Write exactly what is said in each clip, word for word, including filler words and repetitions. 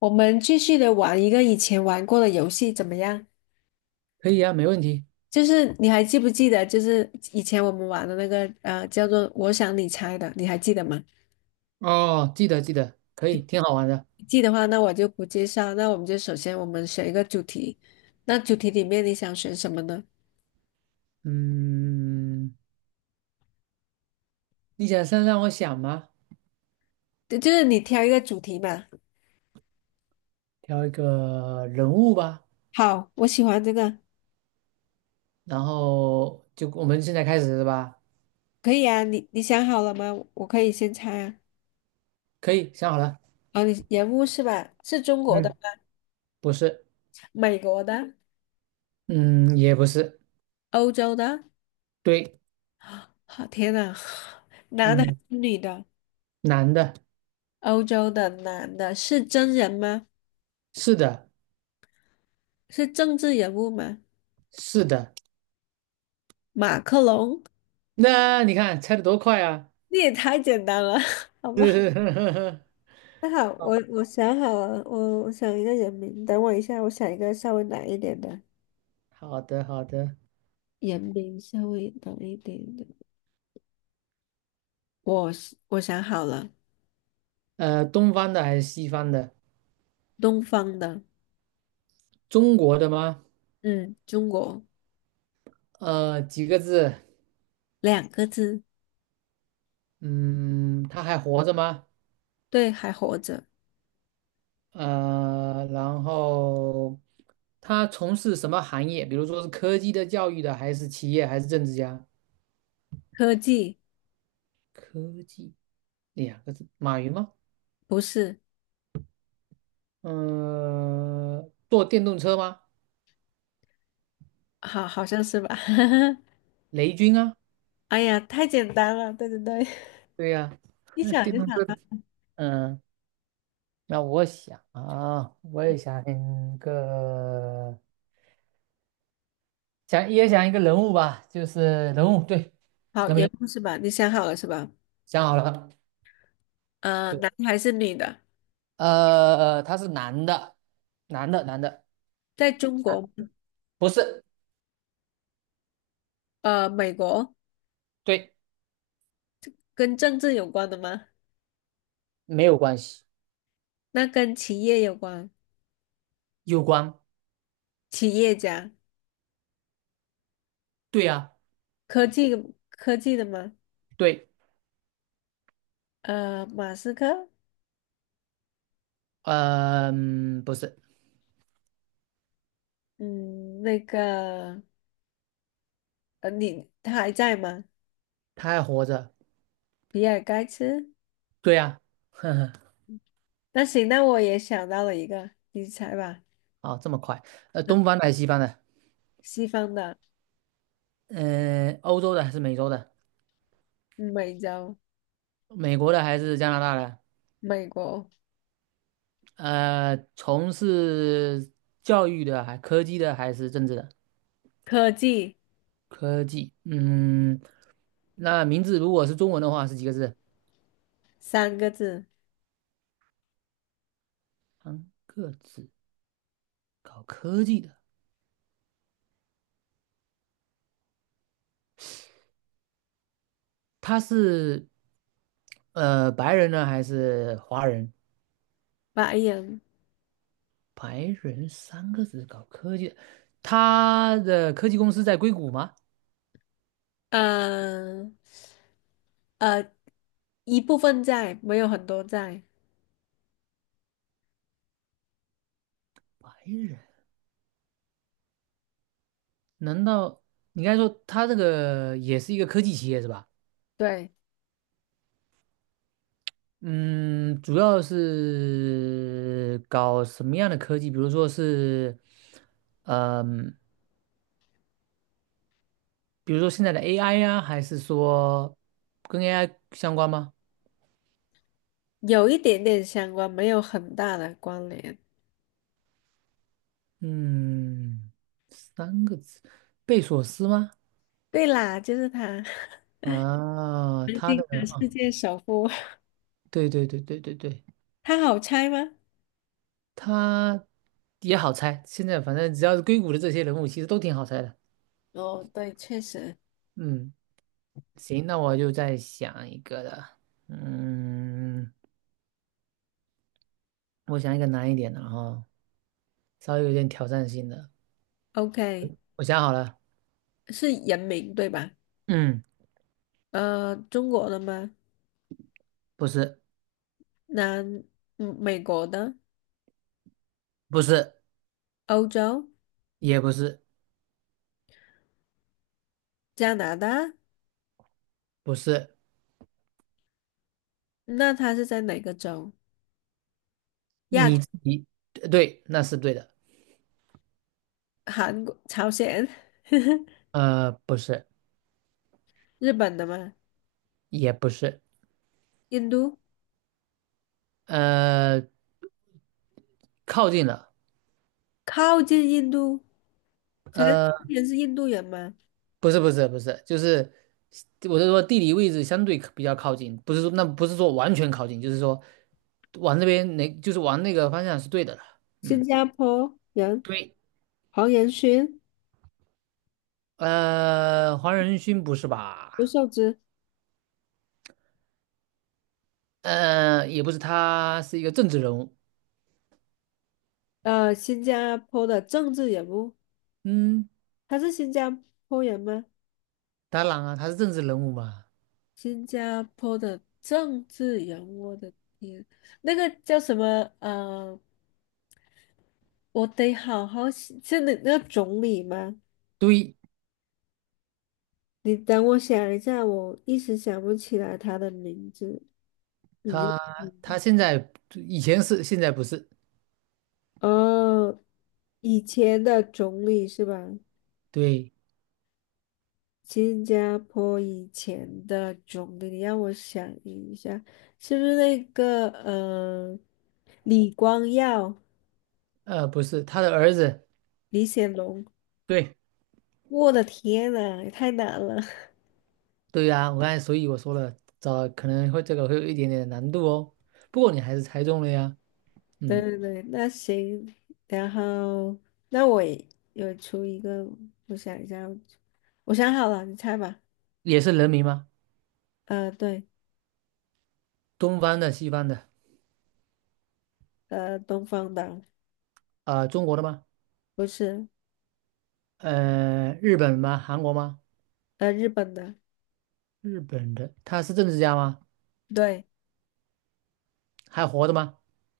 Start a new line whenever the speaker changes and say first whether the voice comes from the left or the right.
left: 我们继续的玩一个以前玩过的游戏，怎么样？
right: 可以啊，没问题。
left: 就是你还记不记得，就是以前我们玩的那个呃，叫做"我想你猜"的，你还记得吗？
right: 哦，记得记得，可以，挺好玩的。
left: 记得话，那我就不介绍。那我们就首先我们选一个主题，那主题里面你想选什么呢？
right: 嗯，你想先让我想吗？
left: 就就是你挑一个主题嘛。
right: 挑一个人物吧，
left: 好，我喜欢这个，
right: 然后就我们现在开始是吧？
left: 可以啊。你你想好了吗？我可以先猜啊。
right: 可以，想好了。
left: 哦，你人物是吧？是中国的
right: 嗯，
left: 吗？
right: 不是，
left: 美国的、
right: 嗯，也不是，
left: 欧洲的？
right: 对，
left: 好，天呐，
right: 嗯，
left: 女的。
right: 男的，
left: 欧洲的男的是真人吗？
right: 是的，
left: 是政治人物吗？
right: 是的。
left: 马克龙？
right: 那你看猜的多快啊！
left: 你也太简单了，好吧？那好，我我想好了，我我想一个人名，等我一下，我想一个稍微难一点的
right: 好的，好的。
left: 人名，稍微难一点的。我是我想好了，
right: 呃，东方的还是西方的？
left: 东方的，
right: 中国的吗？
left: 嗯，中国，
right: 呃，几个字？
left: 两个字，
right: 嗯，他还活着吗？
left: 对，还活着。
right: 呃，然后他从事什么行业？比如说是科技的、教育的，还是企业，还是政治家？
left: 科技，
right: 科技两个字，马云吗？
left: 不是，
right: 呃，坐电动车吗？
left: 好，好像是吧？
right: 雷军啊，
left: 哎呀，太简单了，对对对，
right: 对呀、
left: 一
right: 那
left: 想
right: 电
left: 就
right: 动
left: 想。
right: 车。嗯，那我想啊，我也想一个，想也想一个人物吧，就是人物，对，
left: 好，
right: 人
left: 也
right: 名
left: 不是吧？你想好了是吧？
right: 想好了。
left: 呃，
right: 对。
left: 男还是女的？
right: 呃，他是男的，男的，男的，
left: 在中
right: 啊，
left: 国，
right: 不是，
left: 呃，美国。
right: 对，
left: 跟政治有关的吗？
right: 没有关系，
left: 那跟企业有关，
right: 有关，
left: 企业家，
right: 对呀，
left: 科技。科技的吗？
right: 对，
left: 呃，马斯克，
right: 嗯，不是，
left: 嗯，那个，呃，你他还在吗？
right: 他还活着，
left: 比尔盖茨？
right: 对呀，呵呵，
left: 那行，那我也想到了一个，你猜吧，
right: 哦，这么快，呃，东方的还是西方的？
left: 西方的，
right: 嗯、欧洲的还是美洲的？
left: 美洲，
right: 美国的还是加拿大的？
left: 美国，
right: 呃，从事教育的，还科技的，还是政治的？
left: 科技，
right: 科技，嗯，那名字如果是中文的话是几个字？
left: 三个字，
right: 三个字，搞科技的。他是呃白人呢还是华人？
left: 白人，
right: 白人三个字搞科技，他的科技公司在硅谷吗？
left: 嗯、呃。一部分在，没有很多在。
right: 白人？难道你刚才说他这个也是一个科技企业是吧？
left: 对，
right: 嗯，主要是搞什么样的科技？比如说是，嗯、比如说现在的 A I 呀、还是说跟 A I 相关吗？
left: 有一点点相关，没有很大的关联。
right: 嗯，三个字，贝索斯吗？
left: 对啦，就是他，
right: 啊，
left: 南
right: 他的
left: 京的世界首富，
right: 对对对对对对，
left: 他好猜吗？
right: 他也好猜。现在反正只要是硅谷的这些人物，其实都挺好猜的。
left: 哦，对，确实
right: 嗯，行，那我就再想一个了。嗯，我想一个难一点的哈，稍微有点挑战性的。
left: ，OK，
right: 我想好了，
left: 是人名对吧？
right: 嗯，
left: 呃，中国的吗？
right: 不是，
left: 南，嗯美国的，
right: 不是，
left: 欧洲，
right: 也不是，
left: 加拿大，
right: 不是，
left: 那他是在哪个州？亚洲，
right: 你自己呃对，那是对的。
left: 韩国，朝鲜，
right: 呃，不是，
left: 日本的吗？
right: 也不是，
left: 印度，
right: 呃，靠近了。
left: 靠近印度。陈思
right: 呃。
left: 诚是印度人吗？
right: 不是不是不是，就是我是说地理位置相对比较靠近，不是说那不是说完全靠近，就是说往那边那就是往那个方向是对的了。
left: 新
right: 嗯，
left: 加坡人，
right: 对，
left: 黄仁勋、
right: 呃，黄仁勋不是
left: 刘
right: 吧？
left: 寿之，
right: 呃，也不是，他是一个政治人物。
left: 呃，新加坡的政治人物，
right: 嗯，
left: 他是新加坡人吗？
right: 当然啊，他是政治人物嘛。
left: 新加坡的政治人物，我的天，那个叫什么？呃，我得好好想，是那那个总理吗？
right: 对，
left: 你等我想一下，我一时想不起来他的名字。你
right: 他
left: 嗯
right: 他现在以前是，现在不是。
left: 哦，以前的总理是吧？
right: 对，
left: 新加坡以前的总理，你让我想一下，是不是那个呃，李光耀、
right: 呃，不是他的儿子。
left: 李显龙？
right: 对，
left: 我的天呐，也太难了。
right: 对呀，我刚才所以我说了，找可能会这个会有一点点难度哦。不过你还是猜中了呀，
left: 对
right: 嗯，
left: 对对，那行，然后那我也有出一个，我想一下，我想好了，你猜吧。
right: 也是人名吗？
left: 呃，对，
right: 东方的、西方的，
left: 呃，东方的。
right: 呃，中国的吗？
left: 不是，
right: 呃，日本吗？韩国吗？
left: 呃，日本的，
right: 日本的，他是政治家吗？
left: 对。
right: 还活着吗？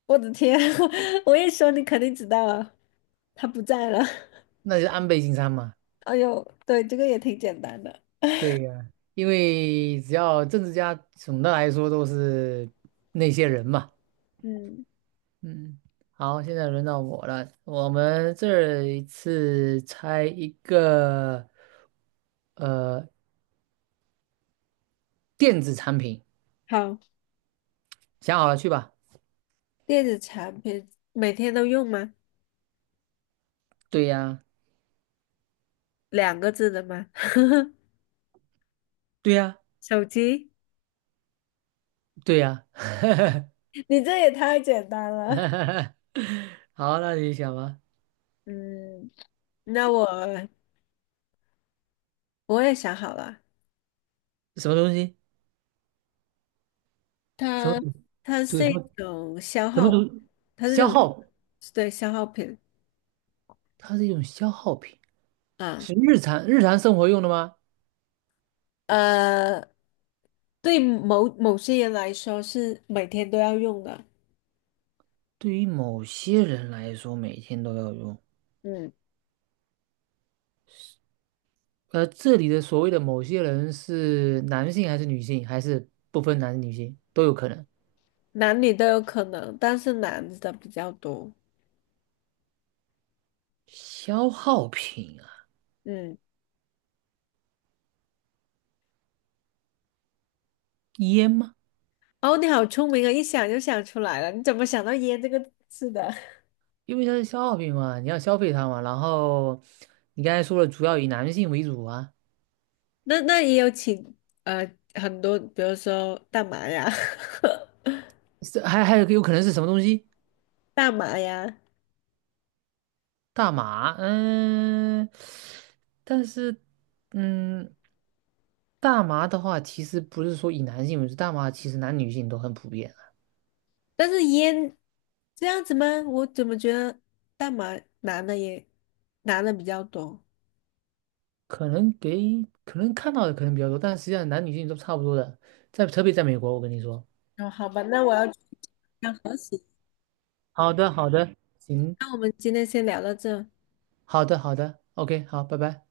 left: 我的天，我一说你肯定知道了，他不在了。
right: 那就是安倍晋三嘛。
left: 哎呦，对，这个也挺简单的。
right: 对呀，因为只要政治家，总的来说都是那些人嘛。
left: 嗯，
right: 嗯，好，现在轮到我了，我们这一次猜一个。呃，电子产品，
left: 好，
right: 想好了去吧。
left: 电子产品每天都用吗？
right: 对呀，
left: 两个字的吗？
right: 对呀，
left: 手机？
right: 对呀。
left: 你这也太简单了。
right: 好，那你想吧，
left: 嗯，那我我也想好了，
right: 什么东西？什么
left: 它它
right: 主什
left: 是
right: 么
left: 一种消
right: 什么
left: 耗，
right: 主？
left: 它是这
right: 消
left: 种。
right: 耗，
left: 对，消耗品
right: 它是一种消耗品，
left: 啊，
right: 是日常日常生活用的吗？
left: 呃，对某某些人来说是每天都要用的，
right: 对于某些人来说，每天都要用。
left: 嗯，
right: 呃，这里的所谓的某些人是男性还是女性，还是不分男女性都有可能？
left: 男女都有可能，但是男的比较多。
right: 消耗品啊，
left: 嗯。
right: 烟吗？
left: 哦，你好聪明啊，一想就想出来了。你怎么想到"烟"这个字的？
right: 因为它是消耗品嘛，你要消费它嘛。然后你刚才说了，主要以男性为主啊，
left: 那那也有请呃很多，比如说大麻呀、
right: 是还还有有可能是什么东西？
left: 大麻呀，
right: 大麻，嗯，但是嗯，大麻的话，其实不是说以男性为主，大麻其实男女性都很普遍啊。
left: 但是烟这样子吗？我怎么觉得大麻男的也男的比较多？
right: 可能给可能看到的可能比较多，但实际上男女性都差不多的，在特别在美国，我跟你说。
left: 哦，好吧，那我要去要核实。
right: 好的，好的，行，
left: 那我们今天先聊到这。
right: 好的，好的，OK，好，拜拜。